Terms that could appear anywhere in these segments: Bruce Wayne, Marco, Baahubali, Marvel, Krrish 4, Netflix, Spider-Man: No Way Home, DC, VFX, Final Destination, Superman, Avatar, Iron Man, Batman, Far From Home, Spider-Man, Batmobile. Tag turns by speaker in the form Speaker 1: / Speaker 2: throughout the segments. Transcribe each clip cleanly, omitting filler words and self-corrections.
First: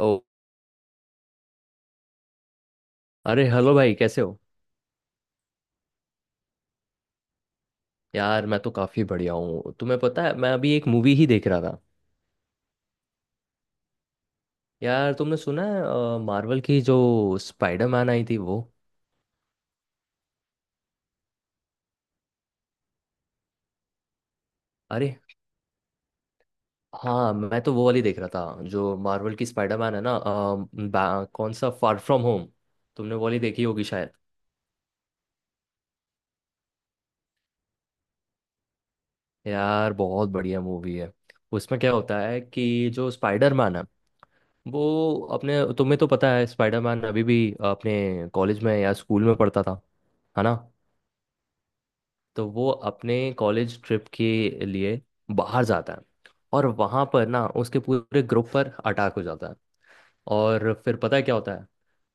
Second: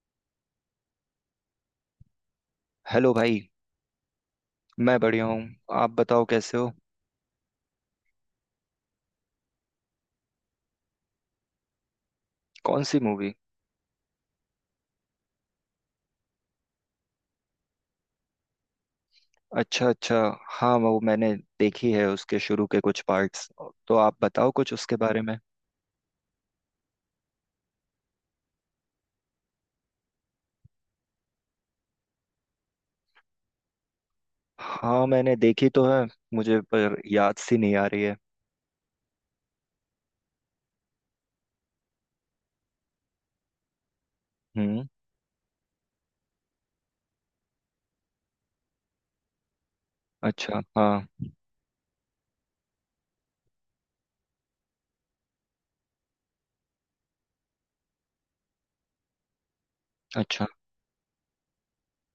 Speaker 1: ओ।
Speaker 2: Hello भाई।
Speaker 1: अरे hello भाई, कैसे हो?
Speaker 2: मैं बढ़िया हूँ। आप बताओ कैसे हो।
Speaker 1: यार, मैं तो काफ़ी बढ़िया हूँ। तुम्हें पता है, मैं अभी एक मूवी ही देख रहा था।
Speaker 2: कौन सी मूवी।
Speaker 1: यार, तुमने सुना है मार्वल की जो स्पाइडरमैन आई थी वो?
Speaker 2: अच्छा अच्छा। हाँ वो मैंने देखी है उसके शुरू के कुछ पार्ट्स। तो आप बताओ कुछ उसके
Speaker 1: अरे
Speaker 2: बारे में।
Speaker 1: हाँ, मैं तो वो वाली देख रहा था जो मार्वल की स्पाइडरमैन है ना। कौन सा फार फ्रॉम होम? तुमने वो वाली देखी होगी शायद।
Speaker 2: हाँ मैंने देखी तो है। मुझे पर याद सी नहीं आ रही है।
Speaker 1: यार, बहुत बढ़िया मूवी है। उसमें क्या होता है कि जो स्पाइडरमैन है वो
Speaker 2: हम्म।
Speaker 1: अपने तुम्हें तो पता है स्पाइडरमैन अभी भी अपने कॉलेज में या स्कूल में पढ़ता था, है ना?
Speaker 2: अच्छा हाँ।
Speaker 1: तो वो अपने कॉलेज ट्रिप के लिए बाहर जाता है और वहाँ पर ना उसके पूरे ग्रुप पर अटैक हो जाता है।
Speaker 2: अच्छा
Speaker 1: और फिर पता है क्या होता है?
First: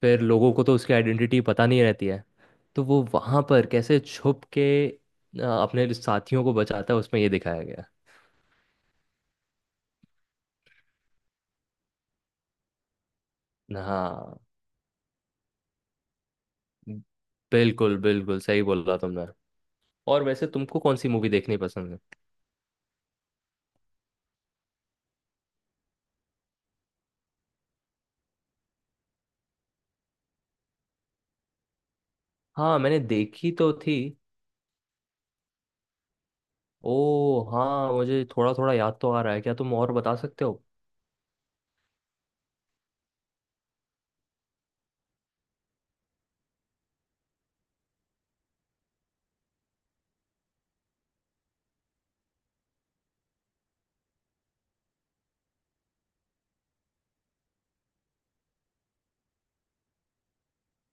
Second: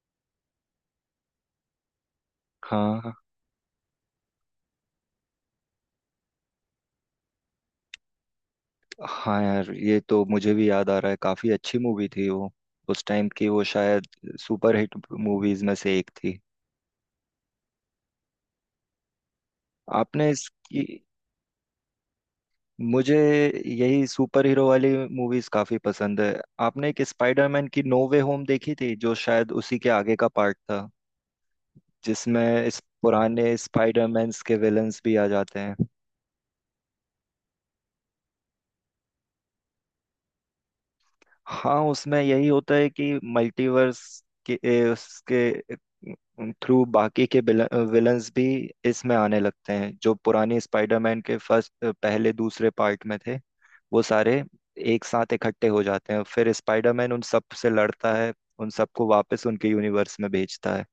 Speaker 1: फिर लोगों को तो उसकी आइडेंटिटी पता नहीं रहती है। तो वो
Speaker 2: हाँ
Speaker 1: वहाँ पर कैसे छुप के अपने साथियों को बचाता है, उसमें ये दिखाया गया
Speaker 2: हाँ। यार ये तो मुझे भी याद आ रहा है, काफी अच्छी मूवी थी वो। उस टाइम की वो
Speaker 1: है।
Speaker 2: शायद
Speaker 1: हाँ।
Speaker 2: सुपर हिट मूवीज में से एक थी।
Speaker 1: बिल्कुल बिल्कुल सही बोला तुमने। और
Speaker 2: आपने
Speaker 1: वैसे तुमको
Speaker 2: इसकी।
Speaker 1: कौन सी मूवी देखनी पसंद है?
Speaker 2: मुझे यही सुपर हीरो वाली मूवीज काफी पसंद है। आपने एक स्पाइडरमैन की नो वे होम देखी थी, जो शायद उसी के आगे का पार्ट था, जिसमें
Speaker 1: हाँ,
Speaker 2: इस
Speaker 1: मैंने
Speaker 2: पुराने
Speaker 1: देखी तो थी।
Speaker 2: स्पाइडरमैन्स के विलन्स भी आ जाते हैं।
Speaker 1: ओ हाँ, मुझे थोड़ा थोड़ा याद तो आ रहा है, क्या तुम और बता सकते हो?
Speaker 2: हाँ उसमें यही होता है कि मल्टीवर्स के उसके थ्रू बाकी के विलन्स भी इसमें आने लगते हैं, जो पुराने स्पाइडरमैन के फर्स्ट पहले दूसरे पार्ट में थे। वो सारे एक साथ इकट्ठे हो जाते हैं, फिर स्पाइडरमैन उन सब से लड़ता है। उन सबको वापस उनके यूनिवर्स में भेजता है।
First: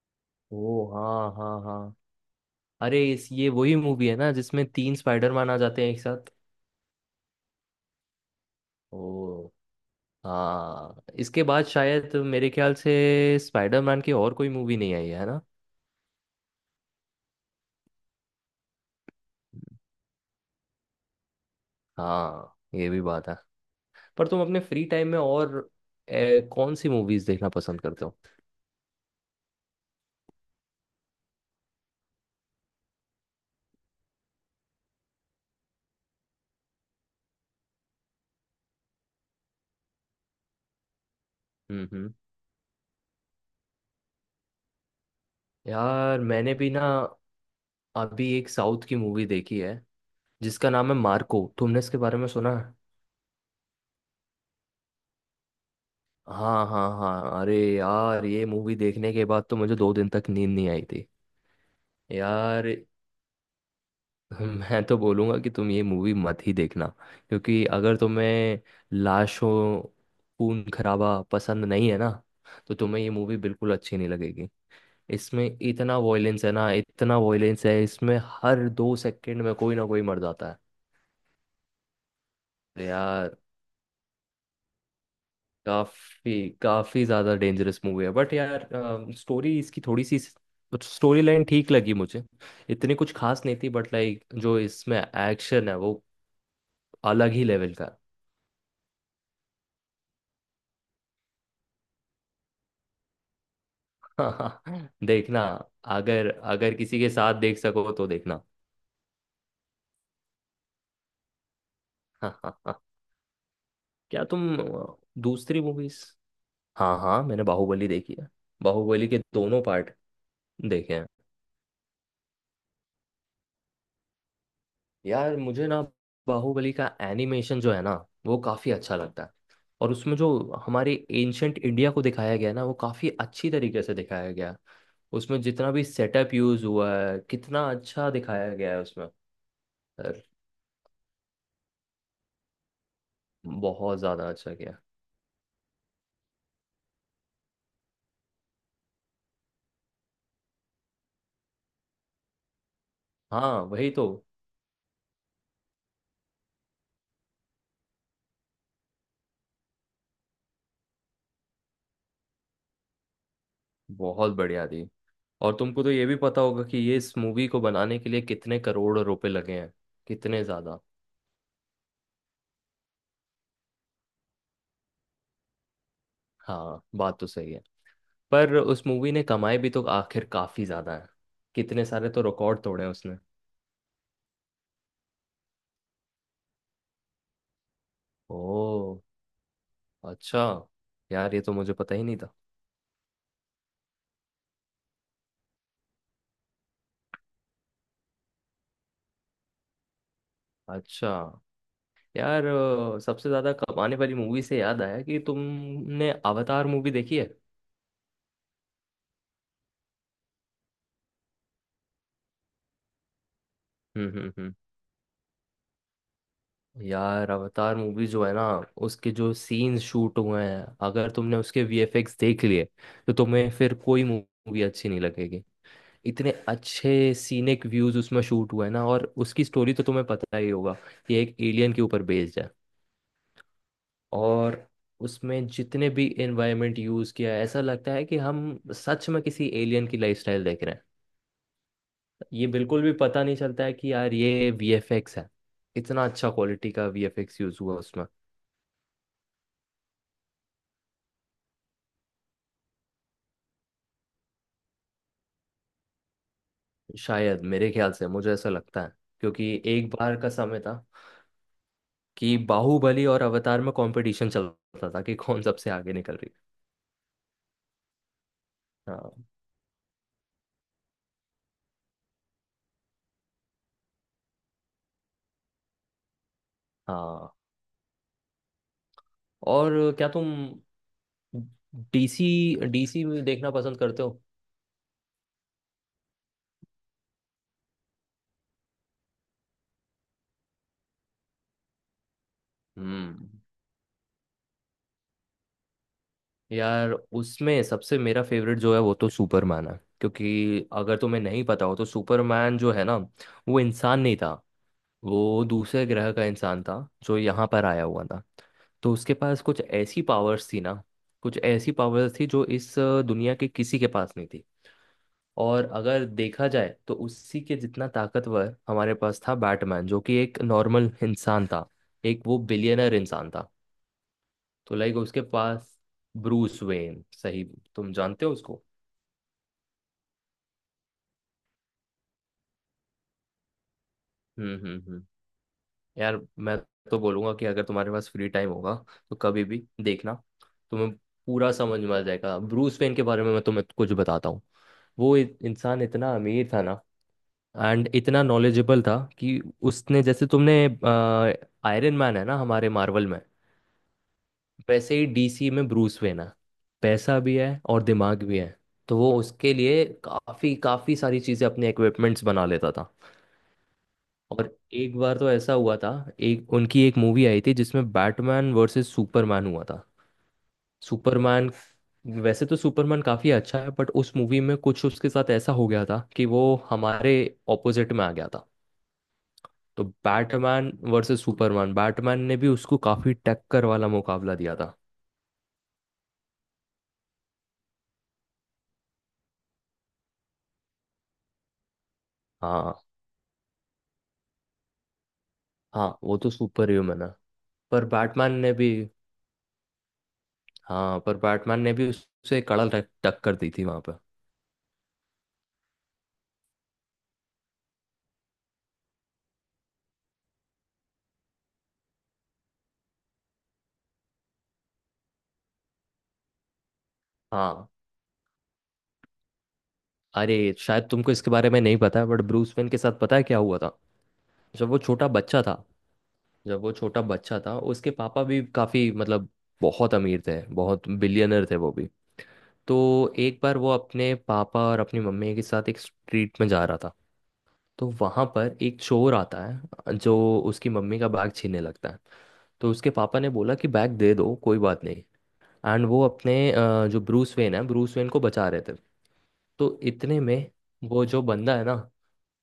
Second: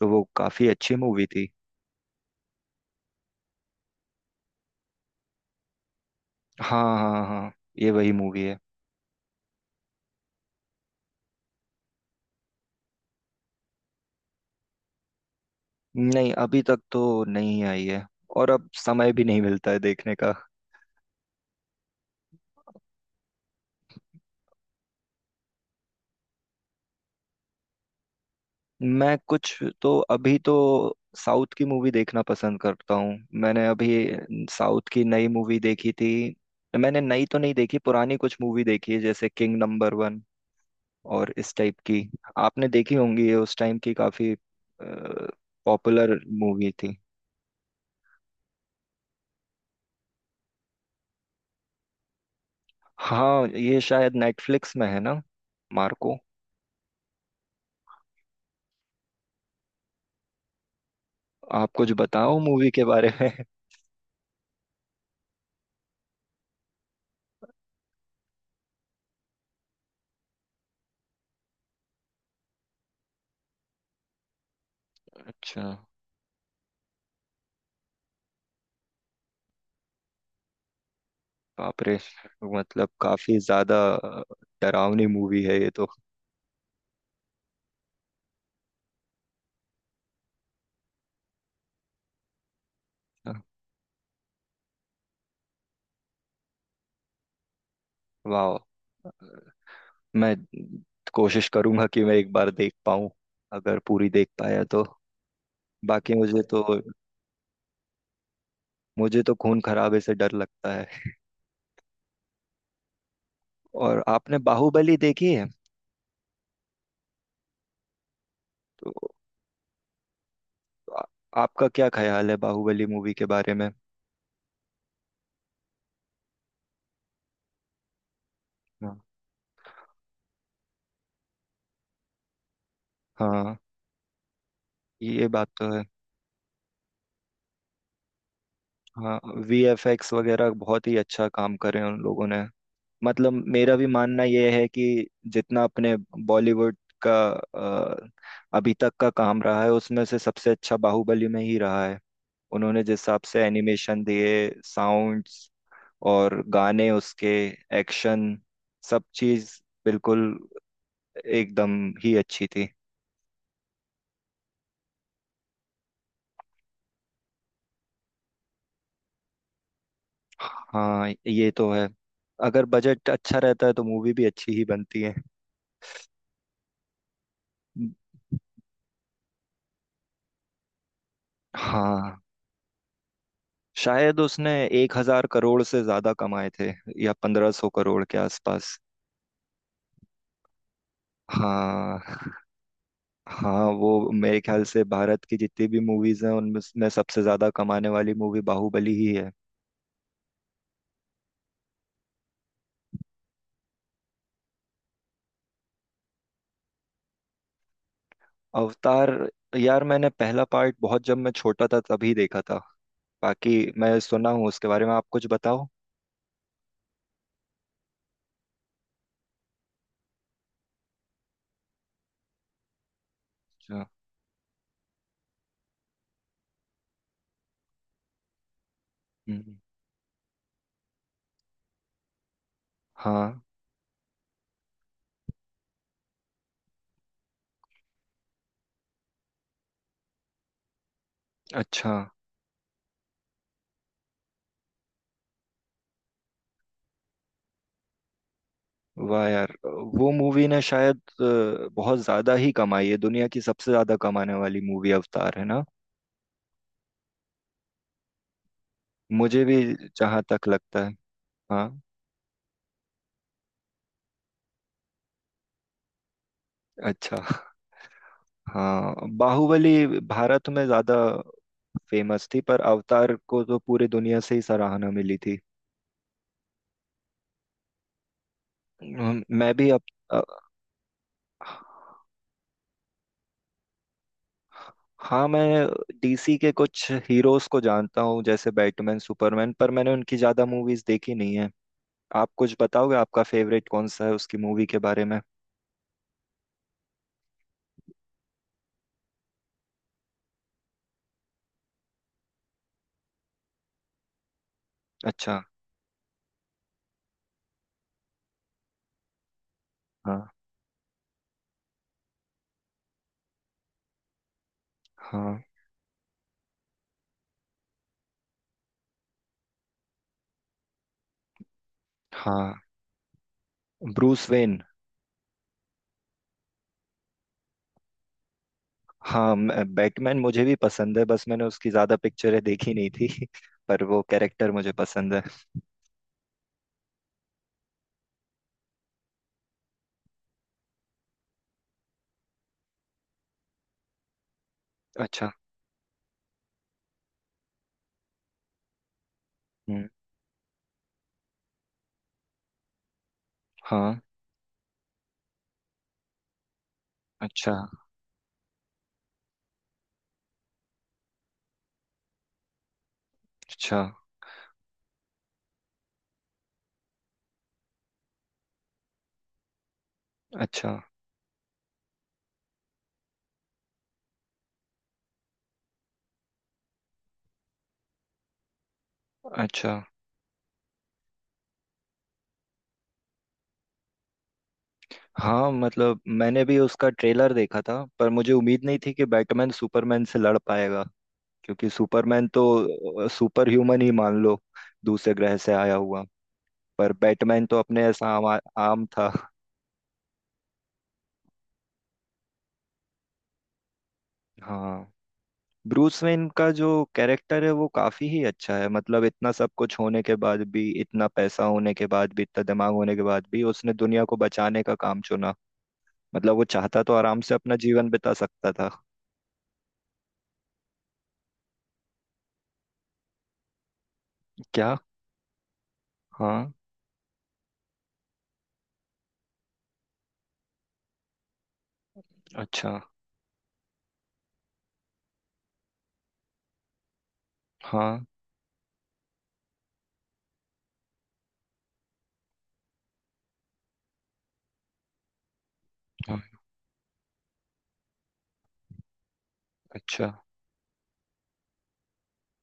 Speaker 2: तो वो काफी
Speaker 1: ओ
Speaker 2: अच्छी मूवी
Speaker 1: हाँ
Speaker 2: थी।
Speaker 1: हाँ हाँ। अरे इस ये वही मूवी है ना जिसमें तीन स्पाइडरमैन आ जाते हैं एक साथ?
Speaker 2: हाँ हाँ हाँ, ये वही मूवी है।
Speaker 1: ओ हाँ। इसके बाद शायद मेरे ख्याल से स्पाइडरमैन की और कोई मूवी नहीं आई है ना?
Speaker 2: नहीं अभी तक तो नहीं आई है। और अब समय भी नहीं मिलता है देखने का।
Speaker 1: हाँ, ये भी बात है। पर तुम अपने फ्री टाइम में और कौन सी मूवीज देखना पसंद करते हो?
Speaker 2: मैं कुछ तो अभी तो साउथ की मूवी देखना पसंद करता हूँ। मैंने अभी साउथ की नई मूवी देखी थी। मैंने नई तो नहीं देखी, पुरानी कुछ मूवी देखी है, जैसे किंग नंबर 1 और इस टाइप
Speaker 1: हम्म।
Speaker 2: की।
Speaker 1: हम्म।
Speaker 2: आपने देखी होंगी, ये उस टाइम की काफी पॉपुलर
Speaker 1: यार, मैंने
Speaker 2: मूवी
Speaker 1: भी ना
Speaker 2: थी।
Speaker 1: अभी एक साउथ की मूवी देखी है जिसका नाम है मार्को। तुमने इसके बारे में सुना है?
Speaker 2: हाँ ये शायद नेटफ्लिक्स में है ना। मार्को।
Speaker 1: हाँ हाँ हाँ। अरे यार, ये मूवी देखने के बाद तो मुझे 2 दिन तक नींद नहीं आई थी।
Speaker 2: आप कुछ बताओ
Speaker 1: यार,
Speaker 2: मूवी के बारे में।
Speaker 1: मैं तो बोलूँगा कि तुम ये मूवी मत ही देखना, क्योंकि अगर तुम्हें लाशों, खून खराबा पसंद नहीं है ना, तो तुम्हें ये मूवी बिल्कुल अच्छी नहीं लगेगी। इसमें
Speaker 2: अच्छा।
Speaker 1: इतना वॉयलेंस है ना, इतना वॉयलेंस है इसमें, हर 2 सेकंड में कोई ना कोई मर जाता
Speaker 2: बाप रे।
Speaker 1: है।
Speaker 2: मतलब
Speaker 1: यार,
Speaker 2: काफी ज्यादा डरावनी मूवी है ये तो।
Speaker 1: काफी काफी ज्यादा डेंजरस मूवी है, बट यार स्टोरी इसकी, थोड़ी सी स्टोरी लाइन ठीक लगी मुझे, इतनी कुछ खास नहीं थी, बट लाइक जो इसमें एक्शन है वो अलग ही लेवल का है।
Speaker 2: वाह। मैं कोशिश करूंगा कि मैं एक बार देख पाऊं, अगर पूरी देख
Speaker 1: हाँ,
Speaker 2: पाया तो।
Speaker 1: देखना।
Speaker 2: बाकी
Speaker 1: अगर
Speaker 2: मुझे तो।
Speaker 1: अगर किसी के साथ देख सको तो देखना।
Speaker 2: मुझे तो खून खराबे से डर लगता है।
Speaker 1: क्या
Speaker 2: और आपने
Speaker 1: तुम
Speaker 2: बाहुबली देखी है।
Speaker 1: दूसरी मूवीज? हाँ हाँ, मैंने बाहुबली देखी है।
Speaker 2: तो
Speaker 1: बाहुबली के दोनों पार्ट देखे
Speaker 2: आ-
Speaker 1: हैं।
Speaker 2: आपका क्या ख्याल है बाहुबली मूवी के बारे में।
Speaker 1: यार, मुझे ना बाहुबली का एनिमेशन जो है ना, वो काफ़ी
Speaker 2: हाँ
Speaker 1: अच्छा लगता है। और उसमें जो हमारे एंशंट इंडिया को दिखाया गया है ना, वो काफ़ी अच्छी
Speaker 2: हाँ।
Speaker 1: तरीके से दिखाया गया है।
Speaker 2: ये
Speaker 1: उसमें
Speaker 2: बात
Speaker 1: जितना
Speaker 2: तो है।
Speaker 1: भी सेटअप यूज़ हुआ है, कितना अच्छा दिखाया गया है उसमें।
Speaker 2: हाँ, वीएफएक्स
Speaker 1: यार,
Speaker 2: वगैरह बहुत ही अच्छा काम करे हैं उन लोगों ने। मतलब मेरा भी
Speaker 1: बहुत
Speaker 2: मानना
Speaker 1: ज़्यादा
Speaker 2: यह
Speaker 1: अच्छा
Speaker 2: है
Speaker 1: किया।
Speaker 2: कि जितना अपने बॉलीवुड का अभी तक का काम रहा है उसमें से सबसे अच्छा बाहुबली में ही रहा है। उन्होंने जिस हिसाब से
Speaker 1: हाँ, वही
Speaker 2: एनिमेशन
Speaker 1: तो।
Speaker 2: दिए, साउंड्स और गाने उसके, एक्शन, सब चीज बिल्कुल एकदम ही अच्छी थी।
Speaker 1: बहुत बढ़िया थी। और तुमको तो ये भी पता होगा कि ये इस मूवी को बनाने के लिए कितने करोड़ रुपए लगे हैं, कितने ज़्यादा।
Speaker 2: हाँ ये तो है। अगर बजट अच्छा रहता है तो मूवी भी अच्छी ही बनती है।
Speaker 1: हाँ, बात तो सही है। पर उस मूवी ने कमाए भी तो आखिर काफी ज्यादा है। कितने सारे
Speaker 2: हाँ,
Speaker 1: तो रिकॉर्ड तोड़े हैं उसने।
Speaker 2: शायद उसने 1,000 करोड़ से ज्यादा कमाए थे, या 1,500 करोड़ के आसपास।
Speaker 1: ओ, अच्छा। यार, ये तो मुझे पता
Speaker 2: हाँ
Speaker 1: ही नहीं था।
Speaker 2: हाँ, वो मेरे ख्याल से भारत की जितनी भी मूवीज हैं उनमें में सबसे ज्यादा कमाने वाली मूवी बाहुबली ही है।
Speaker 1: अच्छा। यार, सबसे ज्यादा कमाने वाली मूवी से याद आया कि तुमने अवतार मूवी देखी है?
Speaker 2: अवतार। यार मैंने पहला पार्ट बहुत जब मैं छोटा था तभी देखा था। बाकी मैं
Speaker 1: हम्म।
Speaker 2: सुना
Speaker 1: हम्म।
Speaker 2: हूँ
Speaker 1: हम्म।
Speaker 2: उसके बारे में, आप कुछ बताओ।
Speaker 1: यार, अवतार मूवी जो है ना, उसके जो सीन्स शूट हुए हैं, अगर तुमने उसके वीएफएक्स देख लिए, तो तुम्हें फिर
Speaker 2: अच्छा।
Speaker 1: कोई मूवी अच्छी नहीं लगेगी। इतने अच्छे सीनिक व्यूज उसमें शूट हुए हैं ना, और उसकी
Speaker 2: हम्म,
Speaker 1: स्टोरी तो तुम्हें पता ही होगा कि एक एलियन के ऊपर बेस्ड है।
Speaker 2: हाँ।
Speaker 1: और उसमें जितने भी एनवायरनमेंट यूज किया है, ऐसा लगता है कि हम सच में किसी एलियन की लाइफस्टाइल देख रहे हैं।
Speaker 2: अच्छा।
Speaker 1: ये बिल्कुल भी पता नहीं चलता है कि यार ये वीएफएक्स है। इतना अच्छा क्वालिटी का वीएफएक्स यूज हुआ उसमें।
Speaker 2: वाह यार, वो मूवी ने शायद बहुत ज्यादा ही कमाई है, दुनिया की सबसे ज्यादा कमाने वाली मूवी अवतार है ना।
Speaker 1: शायद मेरे ख्याल से मुझे ऐसा लगता है।
Speaker 2: मुझे
Speaker 1: क्योंकि
Speaker 2: भी
Speaker 1: एक बार
Speaker 2: जहां
Speaker 1: का
Speaker 2: तक
Speaker 1: समय
Speaker 2: लगता
Speaker 1: था
Speaker 2: है। हाँ।
Speaker 1: कि बाहुबली और अवतार में कंपटीशन चलता था कि कौन सबसे आगे निकल रही
Speaker 2: अच्छा। हाँ
Speaker 1: है। हाँ।
Speaker 2: बाहुबली भारत में ज्यादा फेमस थी, पर अवतार को तो पूरी दुनिया से ही सराहना मिली थी।
Speaker 1: हाँ।
Speaker 2: मैं भी
Speaker 1: और
Speaker 2: अब
Speaker 1: क्या
Speaker 2: अ,
Speaker 1: तुम डीसी डीसी में देखना पसंद करते हो?
Speaker 2: हाँ, मैं डीसी के कुछ हीरोज को जानता हूँ जैसे बैटमैन सुपरमैन, पर मैंने उनकी ज्यादा मूवीज देखी नहीं है। आप कुछ बताओगे आपका
Speaker 1: हम्म।
Speaker 2: फेवरेट कौन सा है उसकी मूवी के बारे में।
Speaker 1: यार, उसमें सबसे मेरा फेवरेट जो है वो तो सुपरमैन है। क्योंकि अगर तुम्हें नहीं पता हो तो सुपरमैन जो है ना, वो इंसान नहीं था।
Speaker 2: अच्छा।
Speaker 1: वो दूसरे ग्रह का इंसान था जो यहाँ पर आया हुआ था। तो उसके पास कुछ ऐसी
Speaker 2: हाँ
Speaker 1: पावर्स थी ना, कुछ ऐसी पावर्स थी जो इस दुनिया के किसी के पास नहीं थी।
Speaker 2: हाँ
Speaker 1: और अगर देखा जाए तो उसी के जितना ताकतवर हमारे पास था बैटमैन, जो कि एक नॉर्मल इंसान था। एक वो
Speaker 2: हाँ।
Speaker 1: बिलियनर इंसान था।
Speaker 2: Bruce Wayne.
Speaker 1: तो लाइक उसके पास ब्रूस वेन सही। तुम जानते हो उसको?
Speaker 2: हाँ, बैटमैन मुझे भी पसंद है, बस मैंने उसकी ज्यादा पिक्चरें देखी नहीं थी। पर वो कैरेक्टर
Speaker 1: हम्म।
Speaker 2: मुझे
Speaker 1: हम्म। हम्म।
Speaker 2: पसंद है।
Speaker 1: यार, मैं तो बोलूंगा कि अगर तुम्हारे पास फ्री टाइम होगा तो कभी भी देखना। तुम्हें पूरा समझ में आ जाएगा। ब्रूस वेन के बारे में मैं तुम्हें कुछ बताता हूँ। वो
Speaker 2: अच्छा।
Speaker 1: इंसान इतना अमीर था ना, एंड इतना नॉलेजेबल था कि
Speaker 2: हम्म।
Speaker 1: उसने जैसे तुमने आयरन मैन है ना हमारे मार्वल में,
Speaker 2: हाँ।
Speaker 1: वैसे ही डीसी में ब्रूस वेन है। पैसा भी है
Speaker 2: अच्छा।
Speaker 1: और दिमाग भी है। तो वो उसके लिए काफ़ी काफ़ी सारी चीज़ें अपने इक्विपमेंट्स बना लेता था।
Speaker 2: अच्छा।
Speaker 1: और एक बार तो ऐसा हुआ था, एक उनकी एक मूवी आई थी जिसमें बैटमैन वर्सेस सुपरमैन हुआ था।
Speaker 2: अच्छा।
Speaker 1: सुपरमैन, वैसे तो सुपरमैन काफ़ी अच्छा है, बट उस मूवी में कुछ उसके साथ ऐसा हो गया था कि वो हमारे ऑपोजिट में आ गया था।
Speaker 2: अच्छा।
Speaker 1: तो बैटमैन वर्सेस सुपरमैन, बैटमैन ने भी उसको काफी टक्कर वाला मुकाबला दिया था।
Speaker 2: हाँ मतलब मैंने भी उसका ट्रेलर देखा था, पर मुझे उम्मीद नहीं थी कि बैटमैन सुपरमैन से लड़ पाएगा। क्योंकि सुपरमैन
Speaker 1: हाँ।
Speaker 2: तो सुपर ह्यूमन ही मान लो, दूसरे ग्रह से आया
Speaker 1: हाँ,
Speaker 2: हुआ।
Speaker 1: वो तो सुपर
Speaker 2: पर
Speaker 1: ह्यूमन है।
Speaker 2: बैटमैन तो अपने
Speaker 1: पर
Speaker 2: ऐसा
Speaker 1: बैटमैन ने भी
Speaker 2: आम था।
Speaker 1: हाँ, पर बैटमैन ने भी उससे कड़ा टक्कर दी थी वहां पर।
Speaker 2: हाँ। ब्रूस वेन का जो कैरेक्टर है वो काफी ही अच्छा है, मतलब इतना सब कुछ होने के बाद भी, इतना पैसा होने के बाद भी, इतना दिमाग होने के बाद भी उसने दुनिया को बचाने का काम चुना। मतलब वो चाहता तो आराम से अपना
Speaker 1: हाँ।
Speaker 2: जीवन बिता सकता था।
Speaker 1: अरे शायद तुमको इसके बारे में नहीं पता है, बट ब्रूस वेन के साथ पता है क्या हुआ था? जब
Speaker 2: क्या।
Speaker 1: वो छोटा बच्चा था
Speaker 2: हाँ।
Speaker 1: जब वो छोटा बच्चा था उसके पापा भी काफी, मतलब बहुत अमीर थे, बहुत बिलियनर थे वो भी।
Speaker 2: अच्छा।
Speaker 1: तो एक बार वो अपने पापा और अपनी मम्मी के साथ एक स्ट्रीट में जा रहा था। तो
Speaker 2: हाँ
Speaker 1: वहां पर एक चोर आता है जो उसकी मम्मी का बैग छीनने लगता है। तो उसके पापा ने बोला कि बैग दे दो, कोई बात नहीं। एंड वो
Speaker 2: हाँ।
Speaker 1: अपने जो ब्रूस वेन है, ब्रूस वेन को बचा रहे थे। तो
Speaker 2: अच्छा।
Speaker 1: इतने में वो जो बंदा है ना,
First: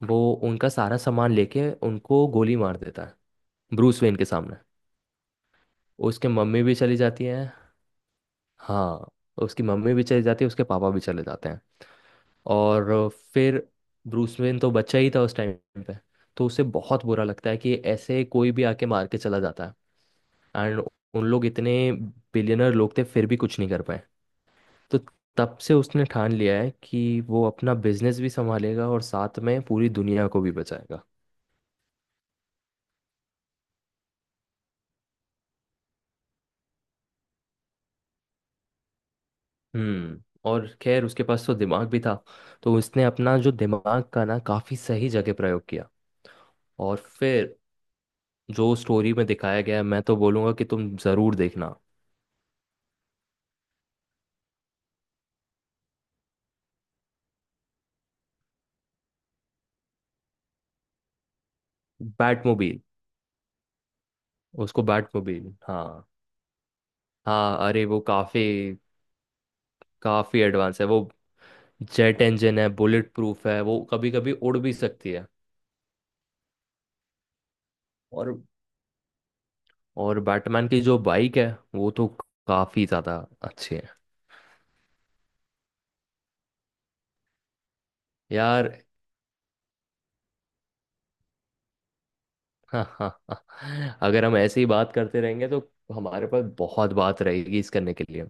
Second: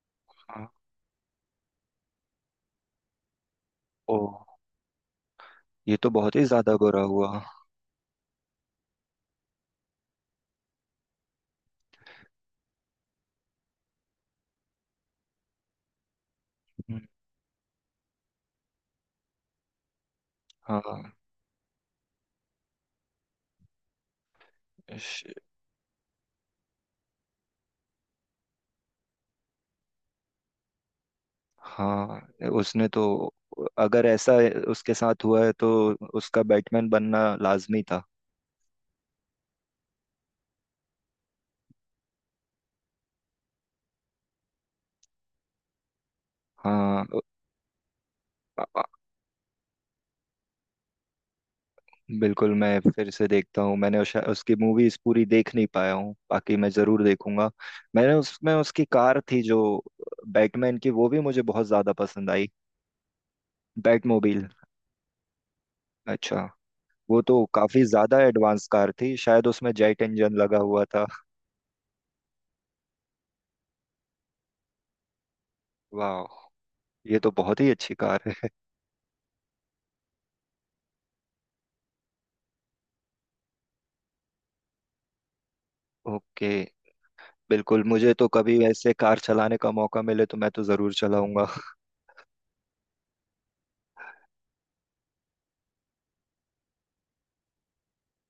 Speaker 1: वो
Speaker 2: हाँ।
Speaker 1: उनका सारा सामान लेके उनको गोली मार देता है, ब्रूस वेन
Speaker 2: ओ,
Speaker 1: के सामने।
Speaker 2: ये तो
Speaker 1: उसके
Speaker 2: बहुत ही
Speaker 1: मम्मी
Speaker 2: ज्यादा
Speaker 1: भी चली
Speaker 2: बुरा
Speaker 1: जाती
Speaker 2: हुआ।
Speaker 1: है। हाँ। उसकी मम्मी भी चली जाती है, उसके पापा भी चले जाते हैं। और फिर ब्रूस वेन तो बच्चा ही था उस टाइम पे। तो उसे
Speaker 2: हम्म,
Speaker 1: बहुत बुरा लगता है कि ऐसे कोई भी आके मार के चला जाता है। एंड
Speaker 2: हाँ।
Speaker 1: उन लोग इतने बिलियनर लोग थे, फिर भी कुछ नहीं कर पाए। तो तब से उसने ठान लिया है कि वो अपना बिजनेस भी संभालेगा और साथ में पूरी दुनिया को भी बचाएगा।
Speaker 2: हाँ उसने तो, अगर ऐसा उसके साथ हुआ है तो उसका बैटमैन बनना लाजमी था।
Speaker 1: हम्म। और खैर उसके पास तो दिमाग भी था। तो उसने अपना जो दिमाग का ना काफ़ी सही जगह प्रयोग किया। और
Speaker 2: हाँ।
Speaker 1: फिर
Speaker 2: अ-
Speaker 1: जो
Speaker 2: अ-
Speaker 1: स्टोरी में दिखाया गया है, मैं तो बोलूँगा कि तुम ज़रूर देखना।
Speaker 2: बिल्कुल, मैं फिर से देखता हूँ, मैंने उसकी मूवीज पूरी देख नहीं पाया हूँ, बाकी मैं जरूर देखूंगा। मैंने उसमें उसकी कार थी जो बैटमैन की, वो भी मुझे बहुत ज्यादा पसंद आई।
Speaker 1: बैटमोबील।
Speaker 2: बैटमोबिल।
Speaker 1: उसको बैट को भी। हाँ।
Speaker 2: अच्छा। वो तो
Speaker 1: हाँ, अरे
Speaker 2: काफी
Speaker 1: वो
Speaker 2: ज्यादा
Speaker 1: काफी
Speaker 2: एडवांस कार थी, शायद उसमें जेट इंजन
Speaker 1: काफी
Speaker 2: लगा
Speaker 1: एडवांस
Speaker 2: हुआ
Speaker 1: है वो।
Speaker 2: था।
Speaker 1: जेट इंजन है, बुलेट प्रूफ है, वो कभी कभी उड़ भी सकती है।
Speaker 2: वाह। ये तो बहुत ही अच्छी कार
Speaker 1: और
Speaker 2: है।
Speaker 1: बैटमैन की जो बाइक है वो तो काफी ज्यादा अच्छी है।
Speaker 2: ओके। बिल्कुल, मुझे तो कभी
Speaker 1: यार,
Speaker 2: ऐसे कार चलाने का मौका मिले तो मैं तो जरूर चलाऊंगा।
Speaker 1: हाँ हाँ हाँ, अगर हम ऐसे ही बात करते रहेंगे तो हमारे पास बहुत बात रहेगी इस करने के लिए।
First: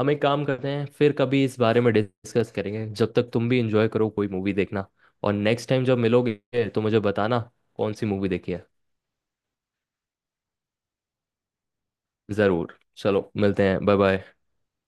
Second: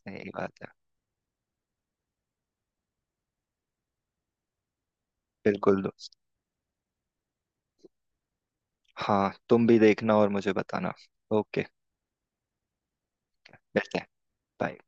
Speaker 1: हम एक काम
Speaker 2: बात है।
Speaker 1: करते हैं, फिर कभी इस बारे में डिस्कस करेंगे, जब तक तुम भी इंजॉय करो, कोई मूवी देखना। और नेक्स्ट
Speaker 2: बिल्कुल
Speaker 1: टाइम जब
Speaker 2: दोस्त।
Speaker 1: मिलोगे तो मुझे बताना कौन सी मूवी देखी है।
Speaker 2: हाँ तुम भी देखना और मुझे बताना। ओके।
Speaker 1: ज़रूर, चलो मिलते हैं। बाय
Speaker 2: मिलते हैं।
Speaker 1: बाय।
Speaker 2: बाय।